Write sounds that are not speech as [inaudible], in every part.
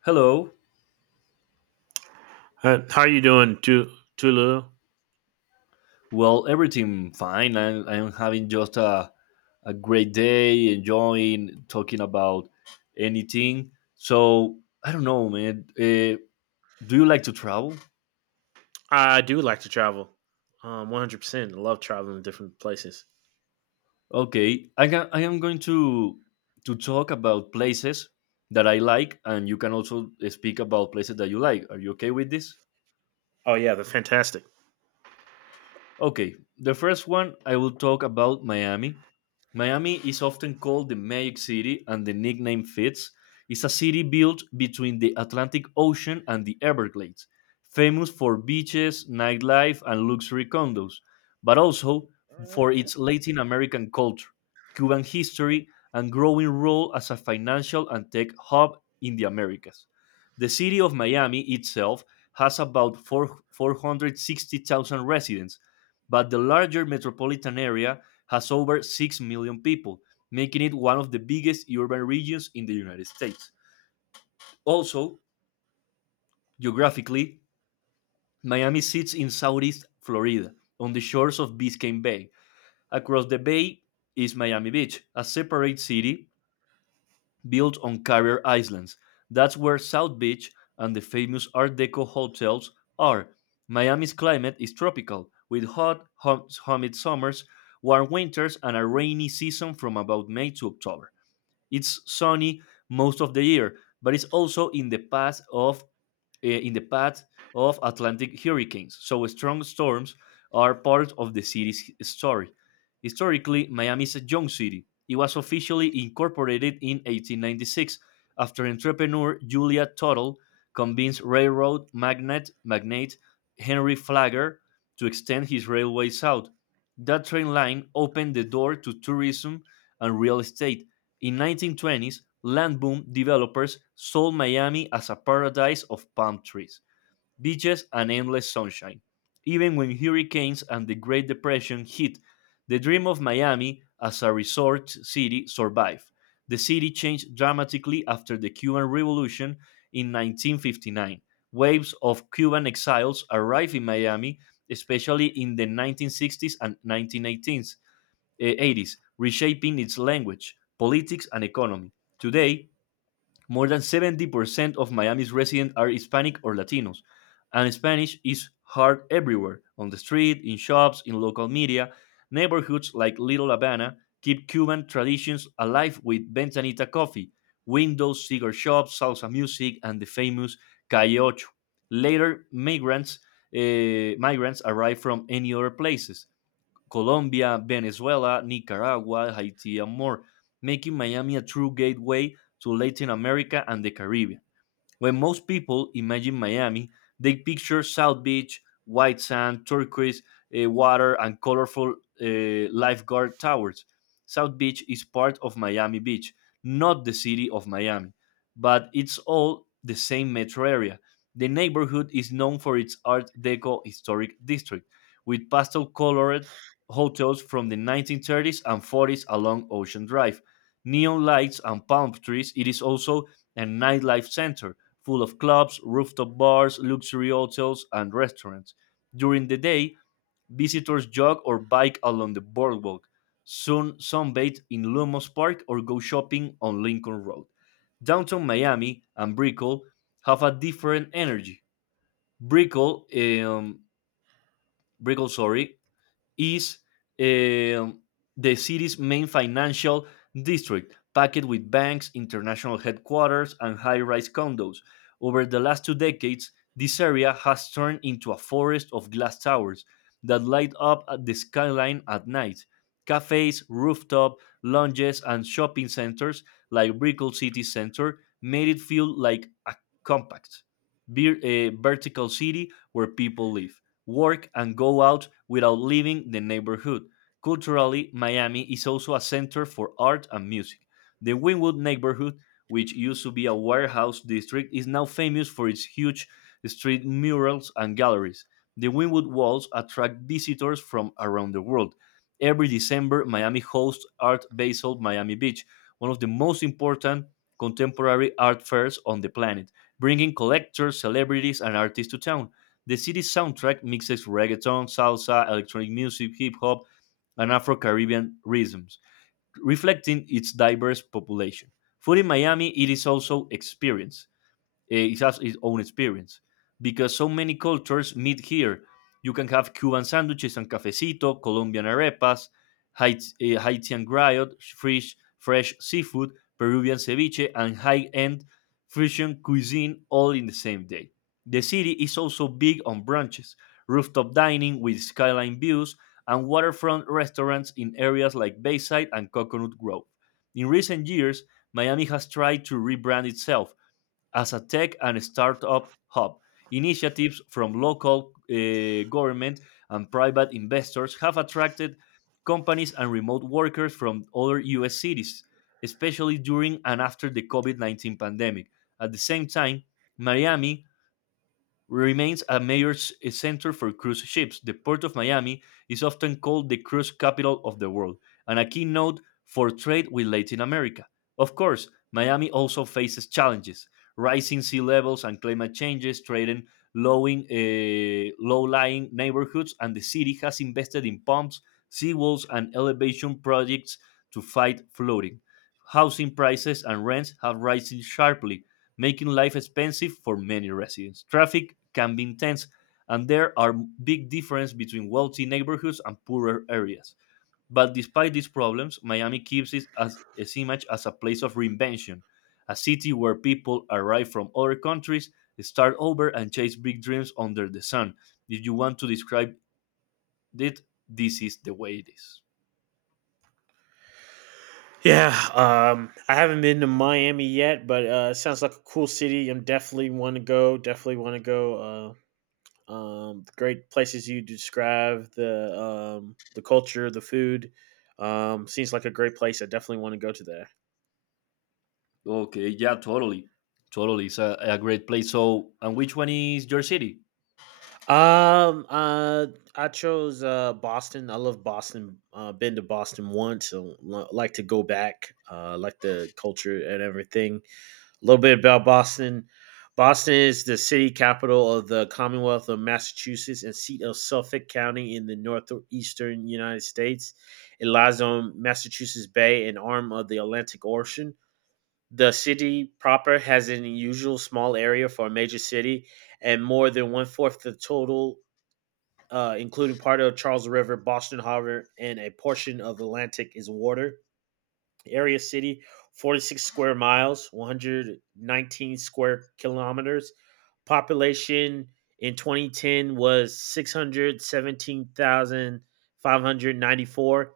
Hello. How you doing, Tulu? Well, everything fine. I'm having just a great day, enjoying talking about anything. So, I don't know, man. Do you like to travel? I do like to travel. 100%. I love traveling to different places. Okay. I am going to talk about places that I like, and you can also speak about places that you like. Are you okay with this? Oh, yeah, they're fantastic. Okay, the first one I will talk about Miami. Miami is often called the Magic City, and the nickname fits. It's a city built between the Atlantic Ocean and the Everglades, famous for beaches, nightlife, and luxury condos, but also for its Latin American culture, Cuban history, and growing role as a financial and tech hub in the Americas. The city of Miami itself has about 4 460,000 residents, but the larger metropolitan area has over 6 million people, making it one of the biggest urban regions in the United States. Also, geographically, Miami sits in southeast Florida, on the shores of Biscayne Bay. Across the bay is Miami Beach, a separate city built on Carrier Islands. That's where South Beach and the famous Art Deco hotels are. Miami's climate is tropical, with hot, humid summers, warm winters, and a rainy season from about May to October. It's sunny most of the year, but it's also in the path of in the path of Atlantic hurricanes, so strong storms are part of the city's story. Historically, Miami is a young city. It was officially incorporated in 1896, after entrepreneur Julia Tuttle convinced railroad magnate Henry Flagler to extend his railway south. That train line opened the door to tourism and real estate. In 1920s, land boom developers sold Miami as a paradise of palm trees, beaches, and endless sunshine. Even when hurricanes and the Great Depression hit, the dream of Miami as a resort city survived. The city changed dramatically after the Cuban Revolution in 1959. Waves of Cuban exiles arrived in Miami, especially in the 1960s and 80s, reshaping its language, politics, and economy. Today, more than 70% of Miami's residents are Hispanic or Latinos, and Spanish is heard everywhere on the street, in shops, in local media. Neighborhoods like Little Havana keep Cuban traditions alive with ventanita coffee, windows, cigar shops, salsa music, and the famous Calle Ocho. Later, migrants arrived from any other places: Colombia, Venezuela, Nicaragua, Haiti, and more, making Miami a true gateway to Latin America and the Caribbean. When most people imagine Miami, they picture South Beach, white sand, turquoise water, and colorful lifeguard towers. South Beach is part of Miami Beach, not the city of Miami, but it's all the same metro area. The neighborhood is known for its Art Deco historic district, with pastel colored hotels from the 1930s and 40s along Ocean Drive. Neon lights and palm trees, it is also a nightlife center full of clubs, rooftop bars, luxury hotels, and restaurants. During the day, visitors jog or bike along the boardwalk, soon sunbathe in Lumos Park or go shopping on Lincoln Road. Downtown Miami and Brickell have a different energy. Brickell, um, Brickell, sorry, is uh, the city's main financial district, packed with banks, international headquarters, and high rise condos. Over the last two decades, this area has turned into a forest of glass towers that light up at the skyline at night. Cafes, rooftop lounges, and shopping centers like Brickell City Center made it feel like a compact, vertical city where people live, work, and go out without leaving the neighborhood. Culturally, Miami is also a center for art and music. The Wynwood neighborhood, which used to be a warehouse district, is now famous for its huge street murals and galleries. The Wynwood Walls attract visitors from around the world. Every December, Miami hosts Art Basel Miami Beach, one of the most important contemporary art fairs on the planet, bringing collectors, celebrities, and artists to town. The city's soundtrack mixes reggaeton, salsa, electronic music, hip hop, and Afro Caribbean rhythms, reflecting its diverse population. Food in Miami, it is also experience eh, it has its own experience because so many cultures meet here. You can have Cuban sandwiches and cafecito, Colombian arepas, Haitian griot, fresh seafood, Peruvian ceviche, and high-end fusion cuisine all in the same day. The city is also big on brunches, rooftop dining with skyline views, and waterfront restaurants in areas like Bayside and Coconut Grove. In recent years, Miami has tried to rebrand itself as a tech and startup hub. Initiatives from local government and private investors have attracted companies and remote workers from other US cities, especially during and after the COVID 19 pandemic. At the same time, Miami remains a major center for cruise ships. The Port of Miami is often called the cruise capital of the world and a keynote for trade with Latin America. Of course, Miami also faces challenges. Rising sea levels and climate changes threaten low-lying neighborhoods, and the city has invested in pumps, seawalls, and elevation projects to fight flooding. Housing prices and rents have risen sharply, making life expensive for many residents. Traffic can be intense, and there are big differences between wealthy neighborhoods and poorer areas. But despite these problems, Miami keeps it as its image as a place of reinvention, a city where people arrive from other countries, start over, and chase big dreams under the sun. If you want to describe it, this is the way it is. Yeah, I haven't been to Miami yet, but it sounds like a cool city. I'm definitely want to go. Definitely want to go. The great places you describe, the the culture, the food. Seems like a great place. I definitely want to go to that. Okay, yeah, totally. Totally. It's a great place. So, and which one is your city? Um, uh, I chose Boston. I love Boston. Been to Boston once. So like to go back. Like the culture and everything. A little bit about Boston. Boston is the city capital of the Commonwealth of Massachusetts and seat of Suffolk County in the northeastern United States. It lies on Massachusetts Bay, an arm of the Atlantic Ocean. The city proper has an unusual small area for a major city and more than one fourth the total, including part of Charles River, Boston Harbor, and a portion of Atlantic is water. Area city, 46 square miles, 119 square kilometers. Population in 2010 was 617,594.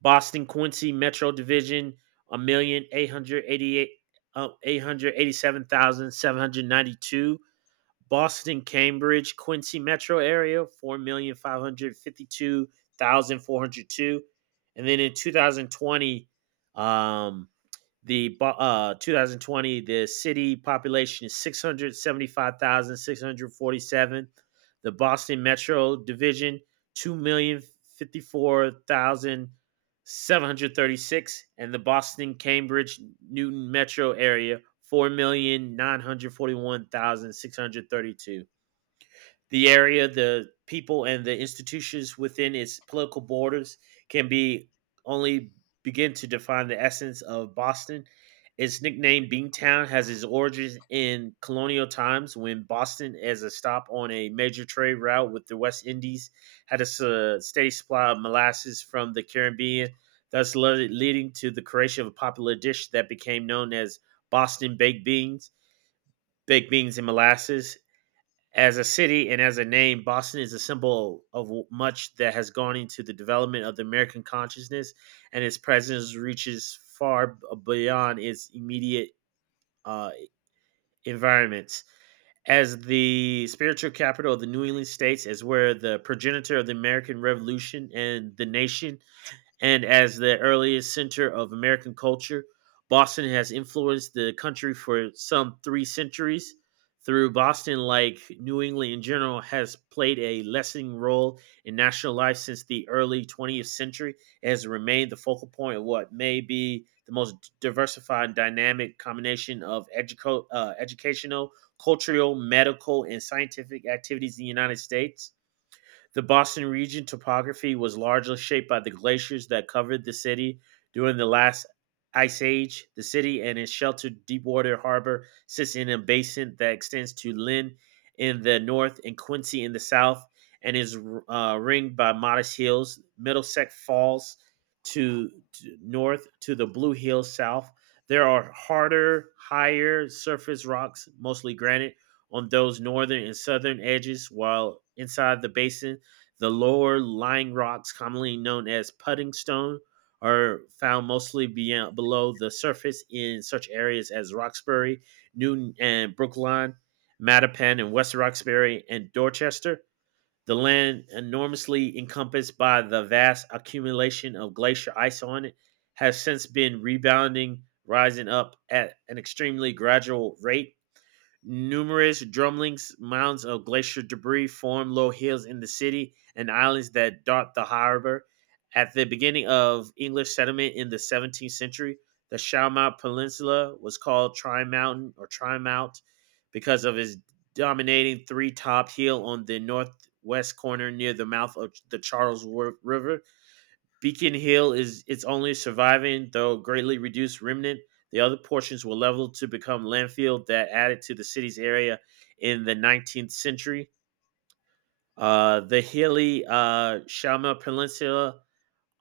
Boston Quincy Metro Division, 1,887,792. Boston, Cambridge, Quincy metro area, 4,552,402. And then in 2020, um, the city population is 675,647. The Boston Metro Division, 2,054,736. And the Boston, Cambridge, Newton Metro area, 4,941,632. The area, the people, and the institutions within its political borders can be only begin to define the essence of Boston. Its nickname, Beantown, has its origins in colonial times when Boston, as a stop on a major trade route with the West Indies, had a steady supply of molasses from the Caribbean, thus leading to the creation of a popular dish that became known as Boston baked beans. Baked beans and molasses as a city and as a name, Boston is a symbol of much that has gone into the development of the American consciousness, and its presence reaches far beyond its immediate uh, environments. As the spiritual capital of the New England states, as where the progenitor of the American Revolution and the nation and as the earliest center of American culture, Boston has influenced the country for some 3 centuries. Through Boston, like New England in general, has played a lessening role in national life since the early 20th century. It has remained the focal point of what may be the most diversified and dynamic combination of educational, cultural, medical, and scientific activities in the United States. The Boston region topography was largely shaped by the glaciers that covered the city during the last ice age. The city and its sheltered deepwater harbor sits in a basin that extends to Lynn in the north and Quincy in the south and is ringed by modest hills. Middlesex Falls to north to the Blue Hills south. There are harder, higher surface rocks, mostly granite, on those northern and southern edges, while inside the basin, the lower lying rocks, commonly known as putting stone, are found mostly beyond, below the surface in such areas as Roxbury, Newton and Brookline, Mattapan and West Roxbury, and Dorchester. The land, enormously encompassed by the vast accumulation of glacier ice on it, has since been rebounding, rising up at an extremely gradual rate. Numerous drumlins, mounds of glacier debris form low hills in the city and islands that dot the harbor. At the beginning of English settlement in the 17th century, the Shawmount Peninsula was called Tri Mountain or Tri Mount because of its dominating three top hill on the northwest corner near the mouth of the Charles River. Beacon Hill is its only surviving, though greatly reduced, remnant. The other portions were leveled to become landfill that added to the city's area in the 19th century. The hilly Shama Peninsula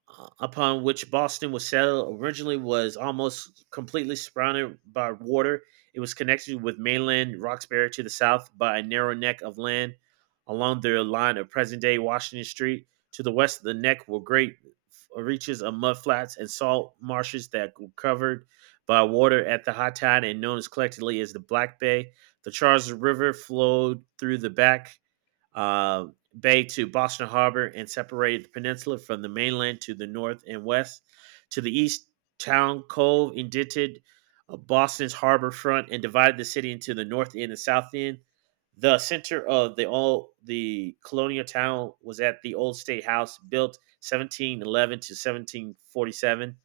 upon which Boston was settled originally was almost completely surrounded by water. It was connected with mainland Roxbury to the south by a narrow neck of land along the line of present day Washington Street. To the west of the neck were great reaches of mud flats and salt marshes that were covered by water at the high tide and known as collectively as the Black Bay. The Charles River flowed through the back uh, bay to Boston Harbor and separated the peninsula from the mainland to the north and west. To the east, Town Cove indented Boston's harbor front and divided the city into the north end and south end. The center of the colonial town was at the old state house built 1711 to 1747.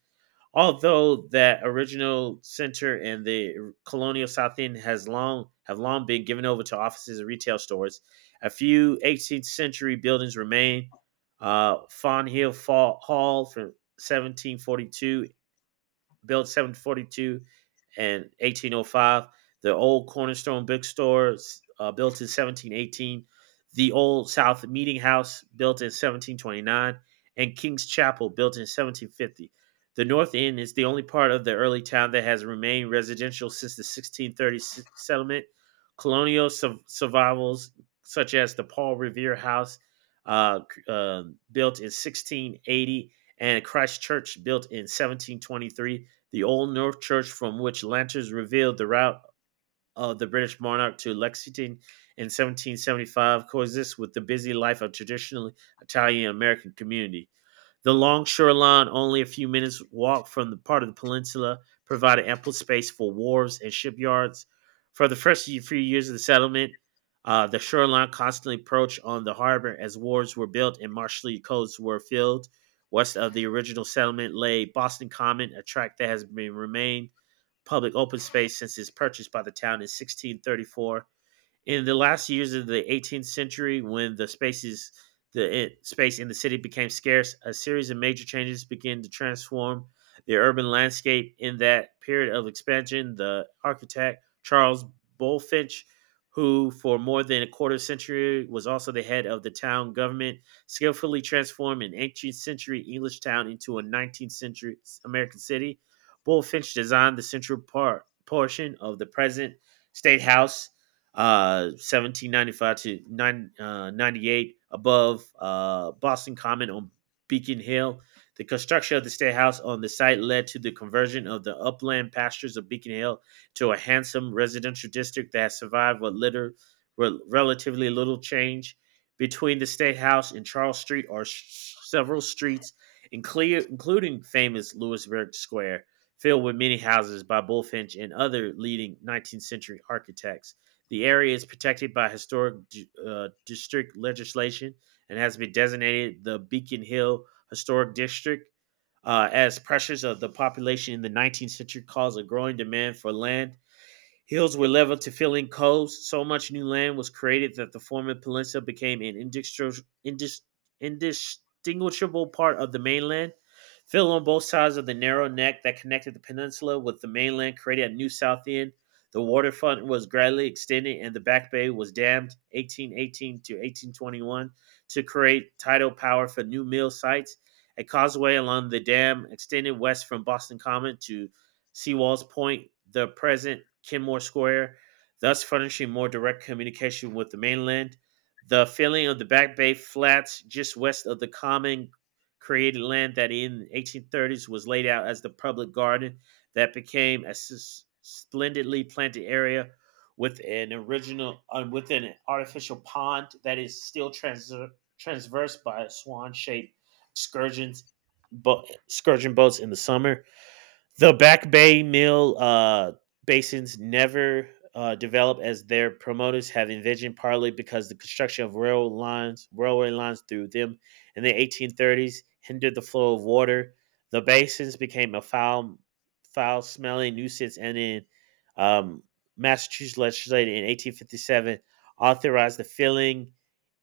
Although that original center in the colonial South End has long have long been given over to offices and retail stores, a few 18th century buildings remain. Fawn Hill Hall from 1742 built 1742 and 1805. The old Cornerstone Bookstore, built in 1718. The old South Meeting House built in 1729. And King's Chapel built in 1750. The North End is the only part of the early town that has remained residential since the 1630 settlement. Colonial survivals, such as the Paul Revere House, uh, uh, built in 1680, and Christ Church, built in 1723, the old North Church, from which lanterns revealed the route of the British monarch to Lexington in 1775, coexists with the busy life of traditionally Italian American community. The long shoreline, only a few minutes walk from the part of the peninsula, provided ample space for wharves and shipyards. For the first few years of the settlement, the shoreline constantly approached on the harbor as wharves were built and marshy coasts were filled. West of the original settlement lay Boston Common, a tract that has been remained public open space since its purchase by the town in 1634. In the last years of the 18th century, when the space in the city became scarce, a series of major changes began to transform the urban landscape. In that period of expansion, the architect Charles Bullfinch, who for more than a quarter century was also the head of the town government, skillfully transformed an 18th century English town into a 19th century American city. Bullfinch designed the central part portion of the present state house, 1795 to 98, above Boston Common on Beacon Hill. The construction of the state house on the site led to the conversion of the upland pastures of Beacon Hill to a handsome residential district that has survived what little, relatively little change. Between the state house and Charles Street are several streets, including famous Lewisburg Square, filled with many houses by Bullfinch and other leading 19th century architects. The area is protected by historic district legislation and has been designated the Beacon Hill Historic District. As pressures of the population in the 19th century caused a growing demand for land, hills were leveled to fill in coves. So much new land was created that the former peninsula became an indistinguishable part of the mainland. Fill on both sides of the narrow neck that connected the peninsula with the mainland created a new south end. The waterfront was gradually extended and the back bay was dammed 1818 to 1821 to create tidal power for new mill sites. A causeway along the dam extended west from Boston Common to Seawall's Point, the present Kenmore Square, thus furnishing more direct communication with the mainland. The filling of the Back Bay Flats just west of the common created land that in the 1830s was laid out as the public garden that became a splendidly planted area with an original with an artificial pond that is still transversed by swan-shaped scourgeons, scourging boats in the summer. The Back Bay Mill basins never developed as their promoters have envisioned, partly because the construction of railway lines through them in the 1830s hindered the flow of water. The basins became a foul-smelling nuisance, and in um, Massachusetts legislature in 1857 authorized the filling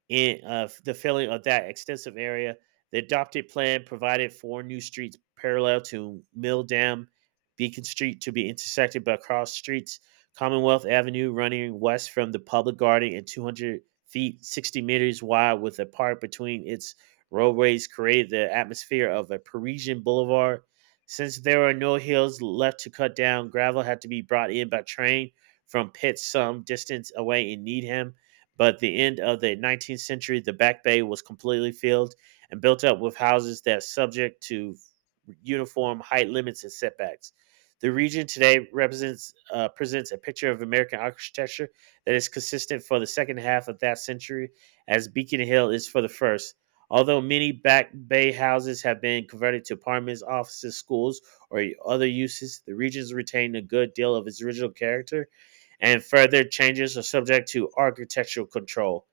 in uh, the filling of that extensive area. The adopted plan provided four new streets parallel to Mill Dam, Beacon Street to be intersected by cross streets, Commonwealth Avenue running west from the public garden and 200 feet, 60 meters wide, with a park between its roadways, created the atmosphere of a Parisian boulevard. Since there are no hills left to cut down, gravel had to be brought in by train from pits some distance away in Needham, but at the end of the 19th century, the Back Bay was completely filled and built up with houses that are subject to uniform height limits and setbacks. The region today represents presents a picture of American architecture that is consistent for the second half of that century, as Beacon Hill is for the first. Although many Back Bay houses have been converted to apartments, offices, schools, or other uses, the region's retained a good deal of its original character and further changes are subject to architectural control.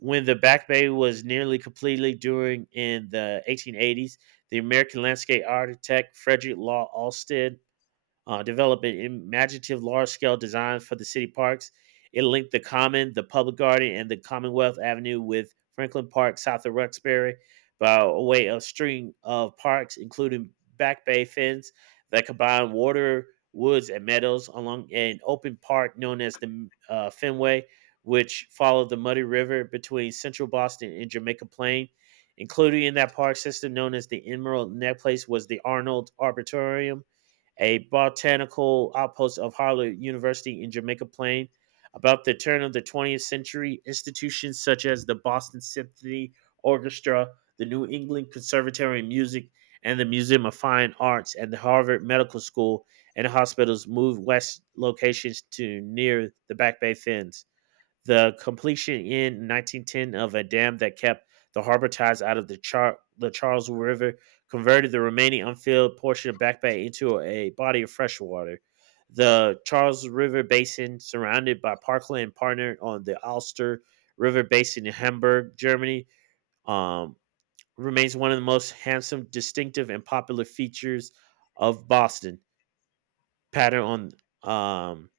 When the Back Bay was nearly completely during in the 1880s, the American landscape architect Frederick Law Olmsted develop an imaginative large scale design for the city parks. It linked the Common, the Public Garden, and the Commonwealth Avenue with Franklin Park south of Roxbury by a way of string of parks, including Back Bay Fens that combine water, woods, and meadows along an open park known as the Fenway, which followed the Muddy River between central Boston and Jamaica Plain. Included in that park system known as the Emerald Necklace was the Arnold Arboretum, a botanical outpost of Harvard University in Jamaica Plain. About the turn of the 20th century, institutions such as the Boston Symphony Orchestra, the New England Conservatory of Music, and the Museum of Fine Arts and the Harvard Medical School and hospitals moved west locations to near the Back Bay Fens the completion in 1910 of a dam that kept the harbor ties out of the, the Charles River converted the remaining unfilled portion of Back Bay into a body of fresh water. The Charles River Basin, surrounded by parkland, partnered on the Alster River Basin in Hamburg, Germany, um, remains one of the most handsome, distinctive, and popular features of Boston. Pattern on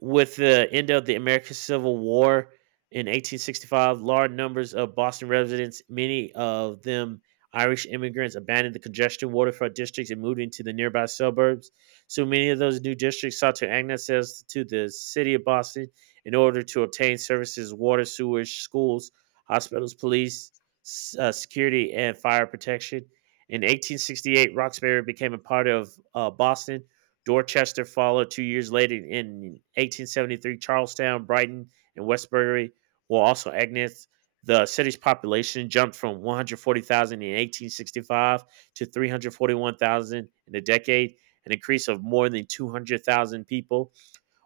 with the end of the American Civil War in 1865, large numbers of Boston residents, many of them Irish immigrants, abandoned the congested waterfront districts and moved into the nearby suburbs. So many of those new districts sought to annex themselves to the city of Boston in order to obtain services, water, sewage, schools, hospitals, police, security, and fire protection. In 1868, Roxbury became a part of Boston Dorchester followed two years later in 1873. Charlestown, Brighton, and Westbury were also agnates. The city's population jumped from 140,000 in 1865 to 341,000 in a decade, an increase of more than 200,000 people.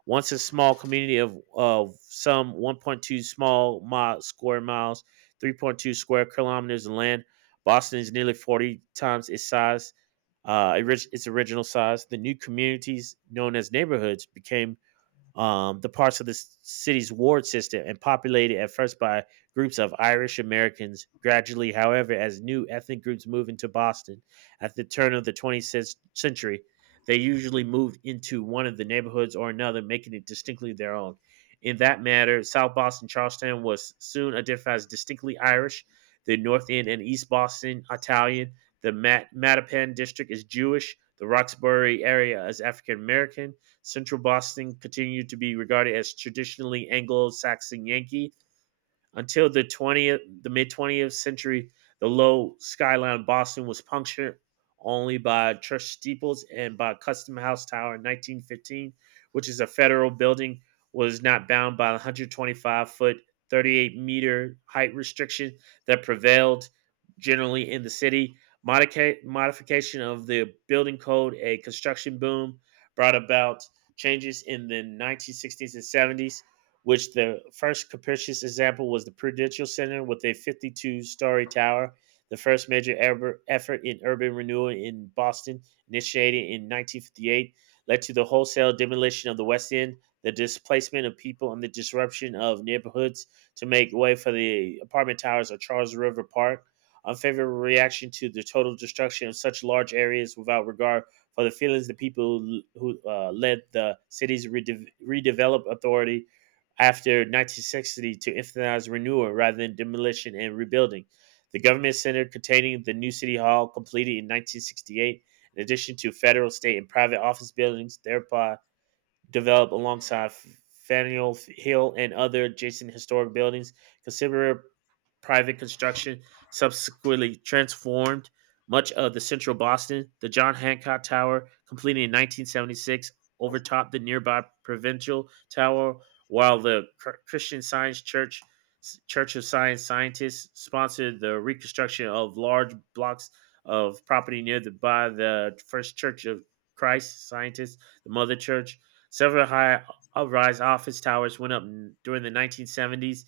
Once a small community of, some 1.2 square miles, 3.2 square kilometers of land, Boston is nearly 40 times its size, uh, its original size. The new communities, known as neighborhoods, became the parts of the city's ward system and populated at first by groups of Irish Americans. Gradually, however, as new ethnic groups moved into Boston at the turn of the 20th century, they usually moved into one of the neighborhoods or another, making it distinctly their own. In that matter, South Boston Charlestown was soon identified as distinctly Irish. The North End and East Boston Italian. The Mattapan district is Jewish. The Roxbury area is African American Central Boston continued to be regarded as traditionally Anglo Saxon Yankee until the the mid 20th century, the low skyline of Boston was punctured only by church steeples and by Custom House Tower in 1915, which is a federal building, was not bound by the 125 foot, 38-meter height restriction that prevailed generally in the city. Modification of the building code, a construction boom, brought about changes in the 1960s and '70s which the first capricious example was the Prudential Center with a 52-story tower, the first major ever effort in urban renewal in Boston, initiated in 1958, led to the wholesale demolition of the West End, the displacement of people, and the disruption of neighborhoods to make way for the apartment towers of Charles River Park. Unfavorable reaction to the total destruction of such large areas without regard for the feelings of the people who led the city's redevelop authority after 1960 to emphasize renewal rather than demolition and rebuilding. The government center containing the new city hall completed in 1968, in addition to federal, state, and private office buildings, thereby developed alongside Faneuil Hill and other adjacent historic buildings, considerable private construction subsequently transformed much of the central Boston. The John Hancock Tower, completed in 1976, overtopped the nearby Provincial Tower, while the Christian Science Church Church of Science scientists sponsored the reconstruction of large blocks of property near the by the First Church of Christ scientists, the Mother Church. Several high rise office towers went up during the 1970s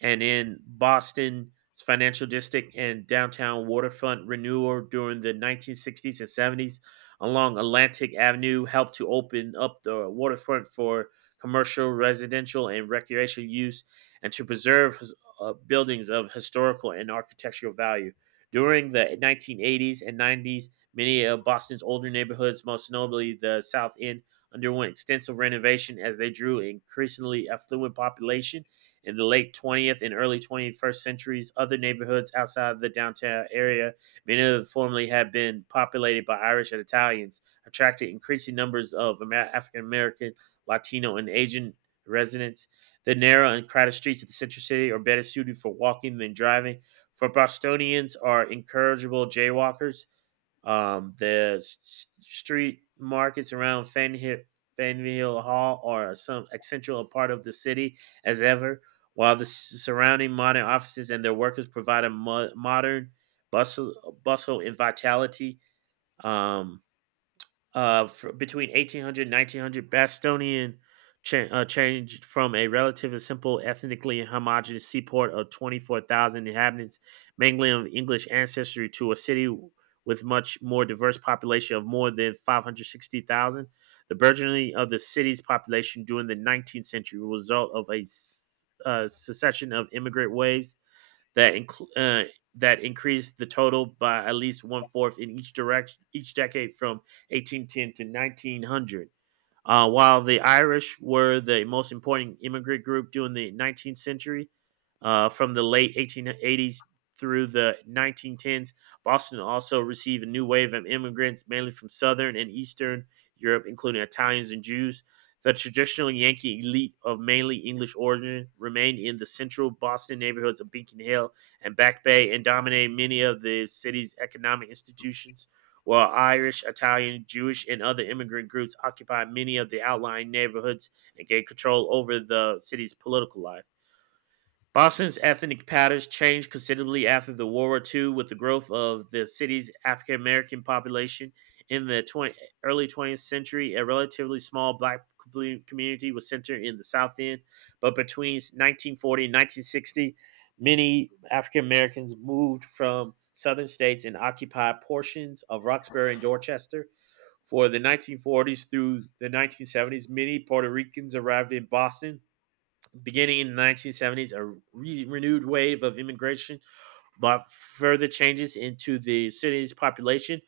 and in Boston's financial district and downtown waterfront renewal during the 1960s and '70s along Atlantic Avenue helped to open up the waterfront for commercial, residential, and recreational use and to preserve buildings of historical and architectural value. During the 1980s and '90s, many of Boston's older neighborhoods, most notably the South End, underwent extensive renovation as they drew increasingly affluent population in the late 20th and early 21st centuries. Other neighborhoods outside of the downtown area, many of them formerly had been populated by Irish and Italians, attracted increasing numbers of African American, Latino, and Asian residents. The narrow and crowded streets of the central city are better suited for walking than driving. For Bostonians are incorrigible jaywalkers. The street markets around Faneuil Hall are some essential part of the city as ever, while the surrounding modern offices and their workers provide a modern bustle and vitality. Um, fr between 1800 1900, Bastonian changed from a relatively simple, ethnically homogeneous seaport of 24,000 inhabitants, mainly of English ancestry, to a city with much more diverse population of more than 560,000. The burgeoning of the city's population during the 19th century was a result of a succession of immigrant waves that incl- uh, that increased the total by at least one fourth in each direction each decade from 1810 to 1900. While the Irish were the most important immigrant group during the 19th century, from the late 1880s through the 1910s, Boston also received a new wave of immigrants, mainly from Southern and Eastern Europe, including Italians and Jews. The traditional Yankee elite of mainly English origin remained in the central Boston neighborhoods of Beacon Hill and Back Bay and dominated many of the city's economic institutions. While Irish, Italian, Jewish, and other immigrant groups occupied many of the outlying neighborhoods and gained control over the city's political life. Boston's ethnic patterns changed considerably after the World War II with the growth of the city's African American population. In the early 20th century, a relatively small black community was centered in the South End, but between 1940 and 1960, many African Americans moved from southern states and occupied portions of Roxbury and Dorchester. For the 1940s through the 1970s, many Puerto Ricans arrived in Boston beginning in the 1970s, a renewed wave of immigration brought further changes into the city's population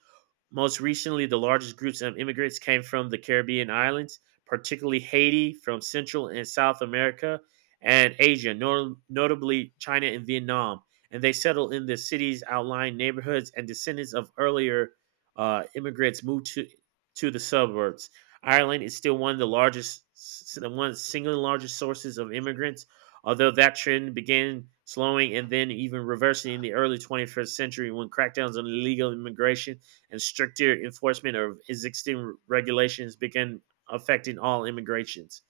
most recently, the largest groups of immigrants came from the Caribbean islands, particularly Haiti, from Central and South America, and Asia, notably China and Vietnam. And they settled in the cities, outlying neighborhoods, and descendants of earlier immigrants moved to the suburbs. Ireland is still one of the largest, one of the single largest sources of immigrants, although that trend began slowing and then even reversing in the early 21st century when crackdowns on illegal immigration and stricter enforcement of existing regulations began affecting all immigrations.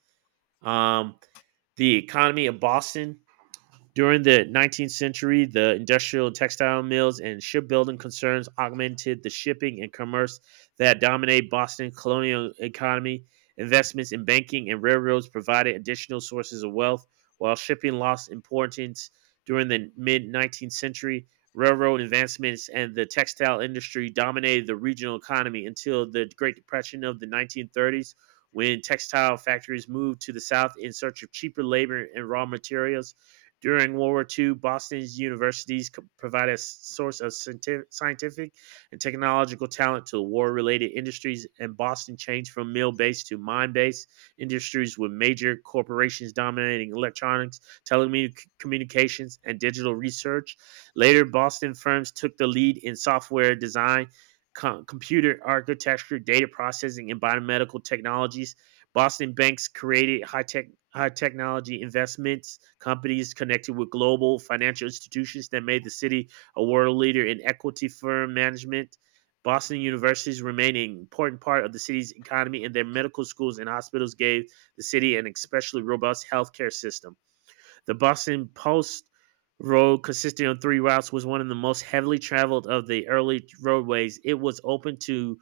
Um, the economy of Boston during the 19th century, the industrial and textile mills and shipbuilding concerns augmented the shipping and commerce that dominated Boston's colonial economy. Investments in banking and railroads provided additional sources of wealth, while shipping lost importance during the mid 19th century. Railroad advancements and the textile industry dominated the regional economy until the Great Depression of the 1930s, when textile factories moved to the South in search of cheaper labor and raw materials. During World War II, Boston's universities provided a source of scientific and technological talent to war related industries, and Boston changed from mill based to mine based industries with major corporations dominating electronics, telecommunications, and digital research. Later, Boston firms took the lead in software design, computer architecture, data processing, and biomedical technologies. Boston banks created high technology investments companies connected with global financial institutions that made the city a world leader in equity firm management. Boston universities remain an important part of the city's economy, and their medical schools and hospitals gave the city an especially robust healthcare system. The Boston Post Road, consisting of 3 routes, was one of the most heavily traveled of the early roadways. It was open to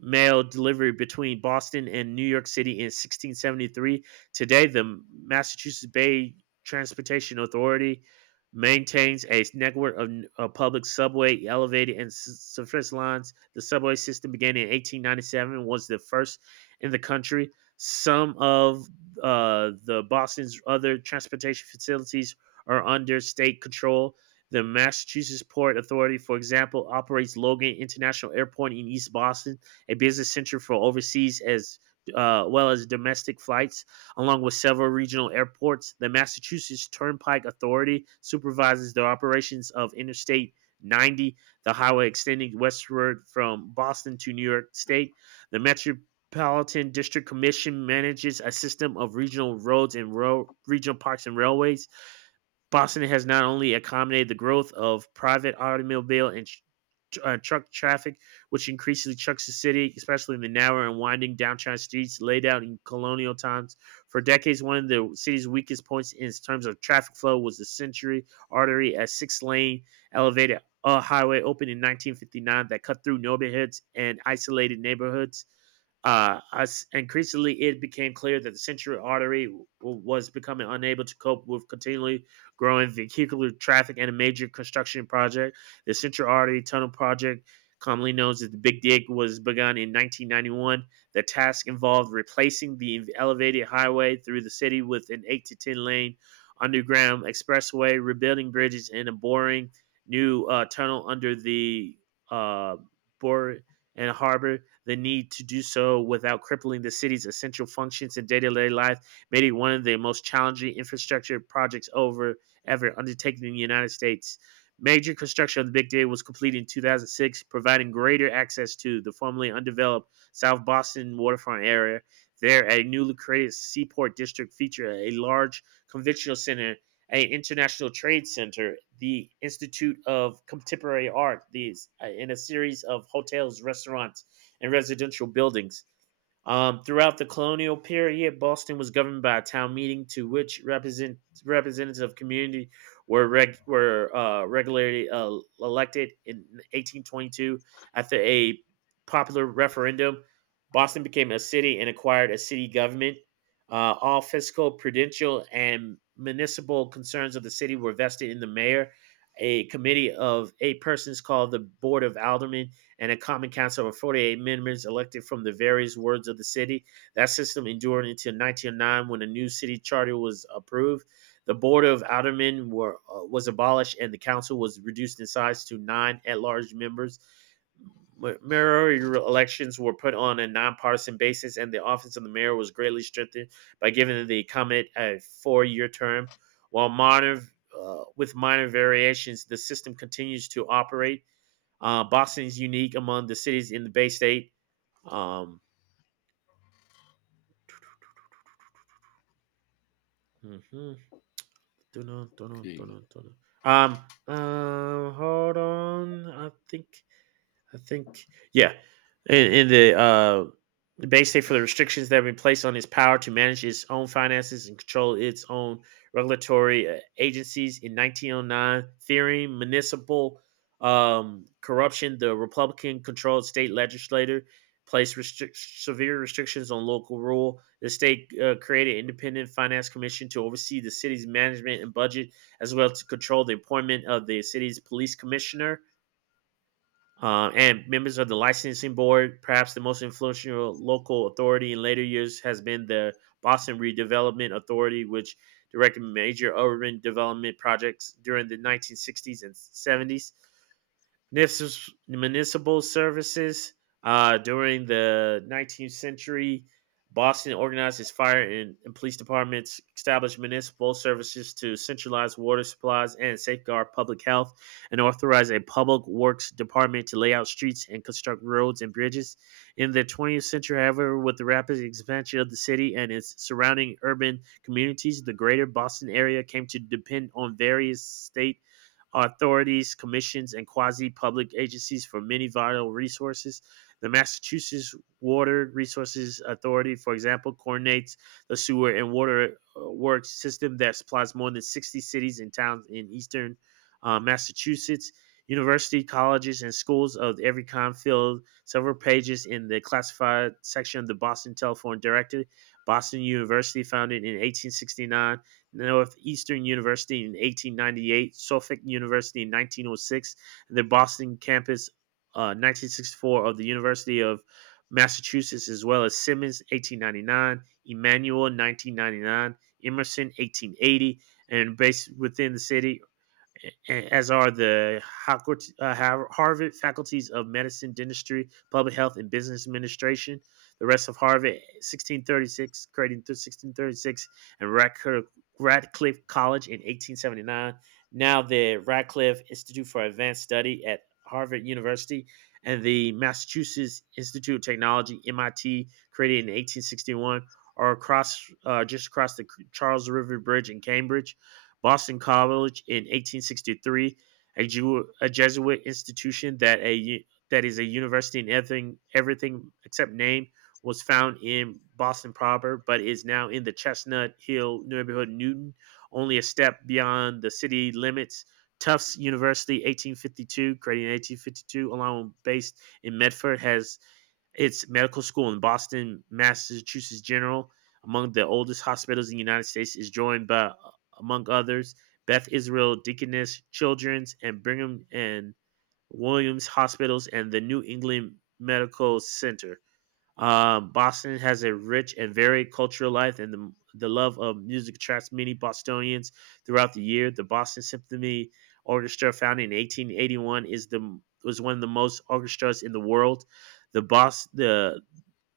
mail delivery between Boston and New York City in 1673. Today, the Massachusetts Bay Transportation Authority maintains a network of, public subway, elevated, and surface lines. The subway system began in 1897 and was the first in the country. Some of the Boston's other transportation facilities are under state control. The Massachusetts Port Authority, for example, operates Logan International Airport in East Boston a business center for overseas as well as domestic flights, along with several regional airports. The Massachusetts Turnpike Authority supervises the operations of Interstate 90, the highway extending westward from Boston to New York State. The Metropolitan District Commission manages a system of regional roads and regional parks and railways. Boston has not only accommodated the growth of private automobile and truck traffic, which increasingly chucks the city, especially in the narrow and winding downtown streets laid out in colonial times. For decades, one of the city's weakest points in terms of traffic flow was the Century Artery, a six-lane elevated highway opened in 1959 that cut through neighborhoods and isolated neighborhoods as increasingly it became clear that the century artery was becoming unable to cope with continually growing vehicular traffic and a major construction project. The Central Artery Tunnel Project, commonly known as the Big Dig, was begun in 1991. The task involved replacing the elevated highway through the city with an 8 to 10 lane underground expressway, rebuilding bridges, and a boring new tunnel under the uh, Bor- and harbor. The need to do so without crippling the city's essential functions and day-to-day life made it one of the most challenging infrastructure projects over effort undertaken in the United States. Major construction of the Big Data was completed in 2006, providing greater access to the formerly undeveloped South Boston waterfront area. There, a newly created seaport district featured a large convention center, an international trade center, the Institute of Contemporary Art, these, and a series of hotels, restaurants, and residential buildings. Throughout the colonial period, Boston was governed by a town meeting to which representatives of community were reg, were regularly elected in 1822. After a popular referendum, Boston became a city and acquired a city government. All fiscal, prudential, and municipal concerns of the city were vested in the mayor. A committee of eight persons called the Board of Aldermen and a common council of 48 members elected from the various wards of the city. That system endured until 1909 when a new city charter was approved. The Board of Aldermen was abolished and the council was reduced in size to nine at large members. Mayor elections were put on a nonpartisan basis, and the office of the mayor was greatly strengthened by giving the incumbent a four-year term. While minor, with minor variations, the system continues to operate. Boston is unique among the cities in the Bay State. Um, hmm, not know, don't know, Okay. don't know. Hold on. I think, yeah, in the base state for the restrictions that have been placed on its power to manage its own finances and control its own regulatory agencies in 1909, fearing municipal corruption, the Republican-controlled state legislature placed severe restrictions on local rule. The state created an independent finance commission to oversee the city's management and budget, as well to control the appointment of the city's police commissioner. And members of the licensing board, perhaps the most influential local authority in later years, has been the Boston Redevelopment Authority, which directed major urban development projects during the 1960s and 70s. Municipal services. During the 19th century, Boston organized its fire and police departments, established municipal services to centralize water supplies and safeguard public health, and authorized a public works department to lay out streets and construct roads and bridges. In the 20th century, however, with the rapid expansion of the city and its surrounding urban communities, the greater Boston area came to depend on various state authorities, commissions, and quasi public agencies for many vital resources. The Massachusetts Water Resources Authority, for example, coordinates the sewer and water works system that supplies more than 60 cities and towns in eastern Massachusetts. University, colleges, and schools of every kind filled several pages in the classified section of the Boston Telephone Directory. Boston University, founded in 1869, Northeastern University in 1898, Suffolk University in 1906, and the Boston campus 1964 of the University of Massachusetts, as well as Simmons 1899, Emmanuel 1999, Emerson 1880, and based within the city as are the Harvard faculties of medicine, dentistry, public health, and business administration. The rest of Harvard, 1636, created in 1636, and Radcliffe College in 1879. Now the Radcliffe Institute for Advanced Study at Harvard University and the Massachusetts Institute of Technology, MIT, created in 1861, are across just across the Charles River Bridge in Cambridge. Boston College in 1863, a Jesuit institution that is a university in everything except name, was found in Boston proper, but is now in the Chestnut Hill neighborhood, Newton, only a step beyond the city limits. Tufts University, 1852, created in 1852, along based in Medford, has its medical school in Boston. Massachusetts General, among the oldest hospitals in the United States, is joined by, among others, Beth Israel Deaconess Children's and Brigham and Williams Hospitals and the New England Medical Center. Boston has a rich and varied cultural life, and the love of music attracts many Bostonians throughout the year. The Boston Symphony Orchestra, founded in 1881, is the was one of the most orchestras in the world. The Bos- the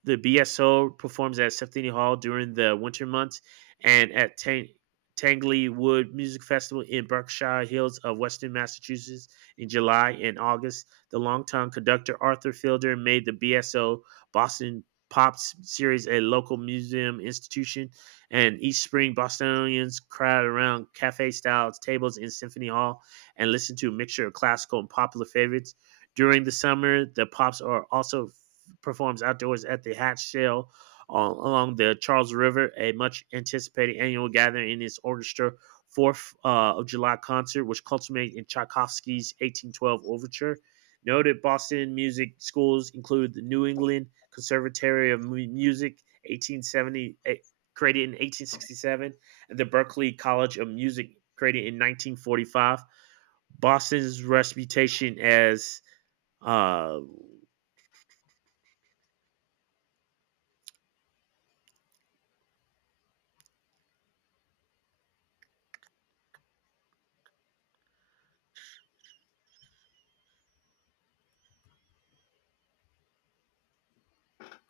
the BSO performs at Symphony Hall during the winter months and at Tangley Wood Music Festival in Berkshire Hills of Western Massachusetts in July and August. The longtime conductor Arthur Fielder made the BSO Boston Pop Series a local museum institution, and each spring Bostonians crowd around cafe-style tables in Symphony Hall and listen to a mixture of classical and popular favorites. During the summer, the Pops are also performs outdoors at the Hatch Shell along the Charles River, a much anticipated annual gathering in its orchestra Fourth of July concert, which culminated in Tchaikovsky's 1812 Overture. Noted Boston music schools include the New England Conservatory of Music, 1870, eh, created in 1867, and the Berklee College of Music, created in 1945. Boston's reputation as uh,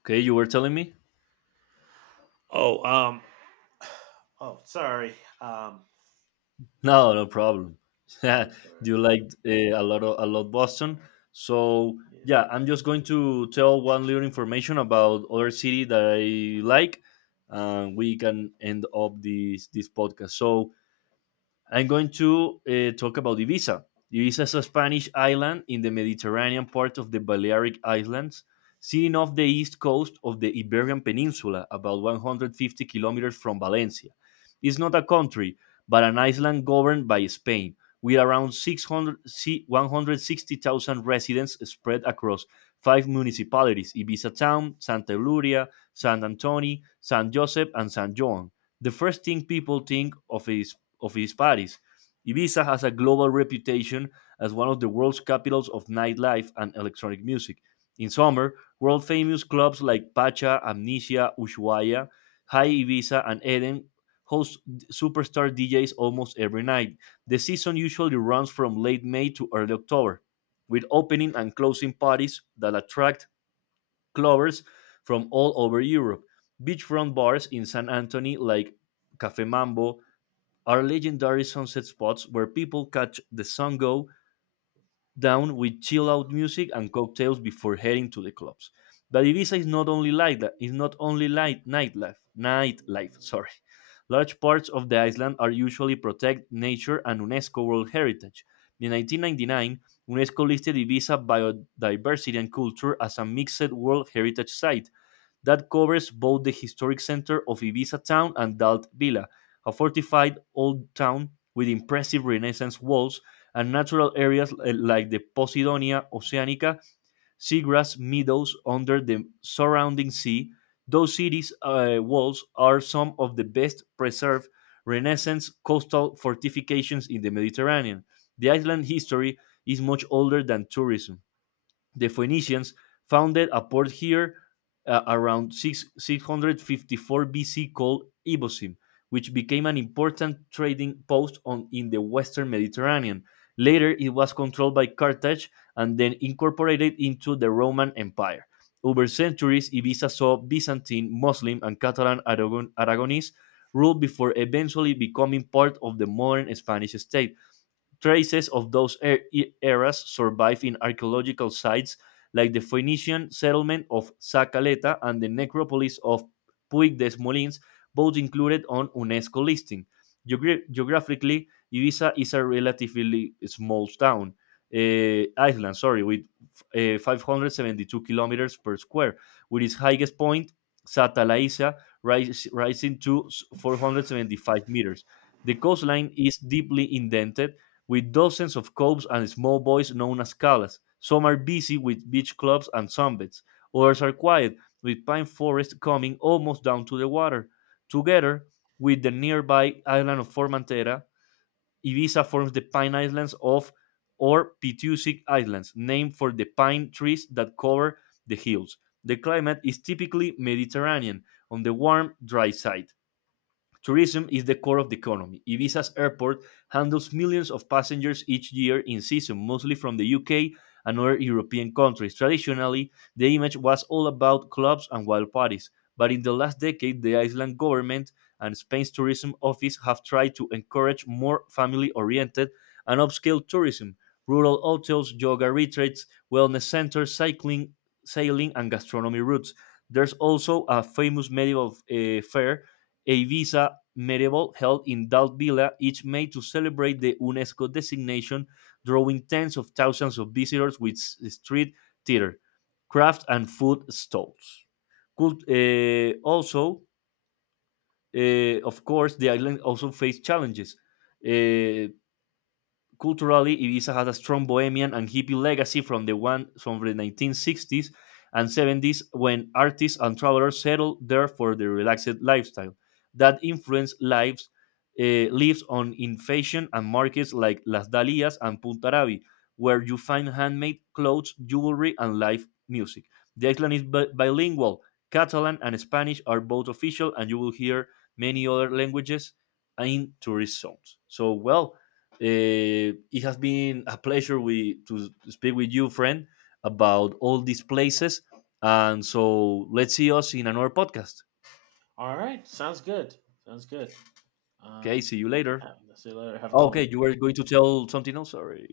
Okay, you were telling me? oh um, Oh, sorry. Um, No, no problem. [laughs] Sorry, sorry. You liked a lot of, a lot Boston. So Yeah. yeah, I'm just going to tell one little information about other city that I like, and we can end up this podcast. So I'm going to talk about Ibiza. Ibiza is a Spanish island in the Mediterranean part of the Balearic Islands, sitting off the east coast of the Iberian Peninsula, about 150 kilometers from Valencia. It's not a country, but an island governed by Spain, with around 160,000 residents spread across five municipalities: Ibiza Town, Santa Eulalia, San Antoni, San Josep, and San Joan. The first thing people think of is of its parties. Ibiza has a global reputation as one of the world's capitals of nightlife and electronic music. In summer, world famous clubs like Pacha, Amnesia, Ushuaia, High Ibiza, and Eden host superstar DJs almost every night. The season usually runs from late May to early October, with opening and closing parties that attract clubbers from all over Europe. Beachfront bars in San Antonio, like Cafe Mambo, are legendary sunset spots where people catch the sun go down with chill out music and cocktails before heading to the clubs. But Ibiza is not only like that, it's not only nightlife. [laughs] Mm. Sorry. Large parts of the island are usually protected nature and UNESCO World Heritage. In 1999, UNESCO listed Ibiza biodiversity and culture as a mixed World Heritage Site, that covers both the historic center of Ibiza town and Dalt Villa, a fortified old town with impressive Renaissance walls, and natural areas like the Posidonia Oceanica, seagrass meadows under the surrounding sea. Those cities' walls are some of the best preserved Renaissance coastal fortifications in the Mediterranean. The island history is much older than tourism. The Phoenicians founded a port here around 654 BC called Ibosim, which became an important trading post on, in the western Mediterranean. Later, it was controlled by Carthage and then incorporated into the Roman Empire. Over centuries, Ibiza saw Byzantine, Muslim, and Catalan Aragonese rule before eventually becoming part of the modern Spanish state. Traces of those eras survive in archaeological sites like the Phoenician settlement of Zacaleta and the necropolis of Puig des Molins, both included on UNESCO listing. Geographically, Ibiza is a relatively small island, sorry, with 572 kilometers per square, with its highest point, Satalaisa, rising to 475 meters. The coastline is deeply indented, with dozens of coves and small boys known as calas. Some are busy with beach clubs and sunbeds. Others are quiet, with pine forests coming almost down to the water. Together with the nearby island of Formentera, Ibiza forms the Pine Islands of or Pitusic Islands, named for the pine trees that cover the hills. The climate is typically Mediterranean on the warm, dry side. Tourism is the core of the economy. Ibiza's airport handles millions of passengers each year in season, mostly from the UK and other European countries. Traditionally, the image was all about clubs and wild parties, but in the last decade, the Iceland government and Spain's tourism office have tried to encourage more family oriented and upscale tourism. Rural hotels, yoga retreats, wellness centers, cycling, sailing, and gastronomy routes. There's also a famous medieval fair, a Visa medieval held in Dalt Villa each made to celebrate the UNESCO designation, drawing tens of thousands of visitors with street theater, craft, and food stalls. Could, uh, also, of course, the island also faced challenges. Uh, Culturally, Ibiza has a strong bohemian and hippie legacy from the one from the 1960s and 70s when artists and travelers settled there for their relaxed lifestyle. That influence lives on in fashion and markets like Las Dalias and Puntarabi, where you find handmade clothes, jewelry, and live music. The island is bilingual. Catalan and Spanish are both official, and you will hear many other languages in tourist zones. So, well, it has been a pleasure we to speak with you, friend, about all these places. And so let's see us in another podcast. All right. Sounds good. Sounds good. Okay, Um, see you later. have, see you later. Have a good Okay, one. you were going to tell something else. Sorry.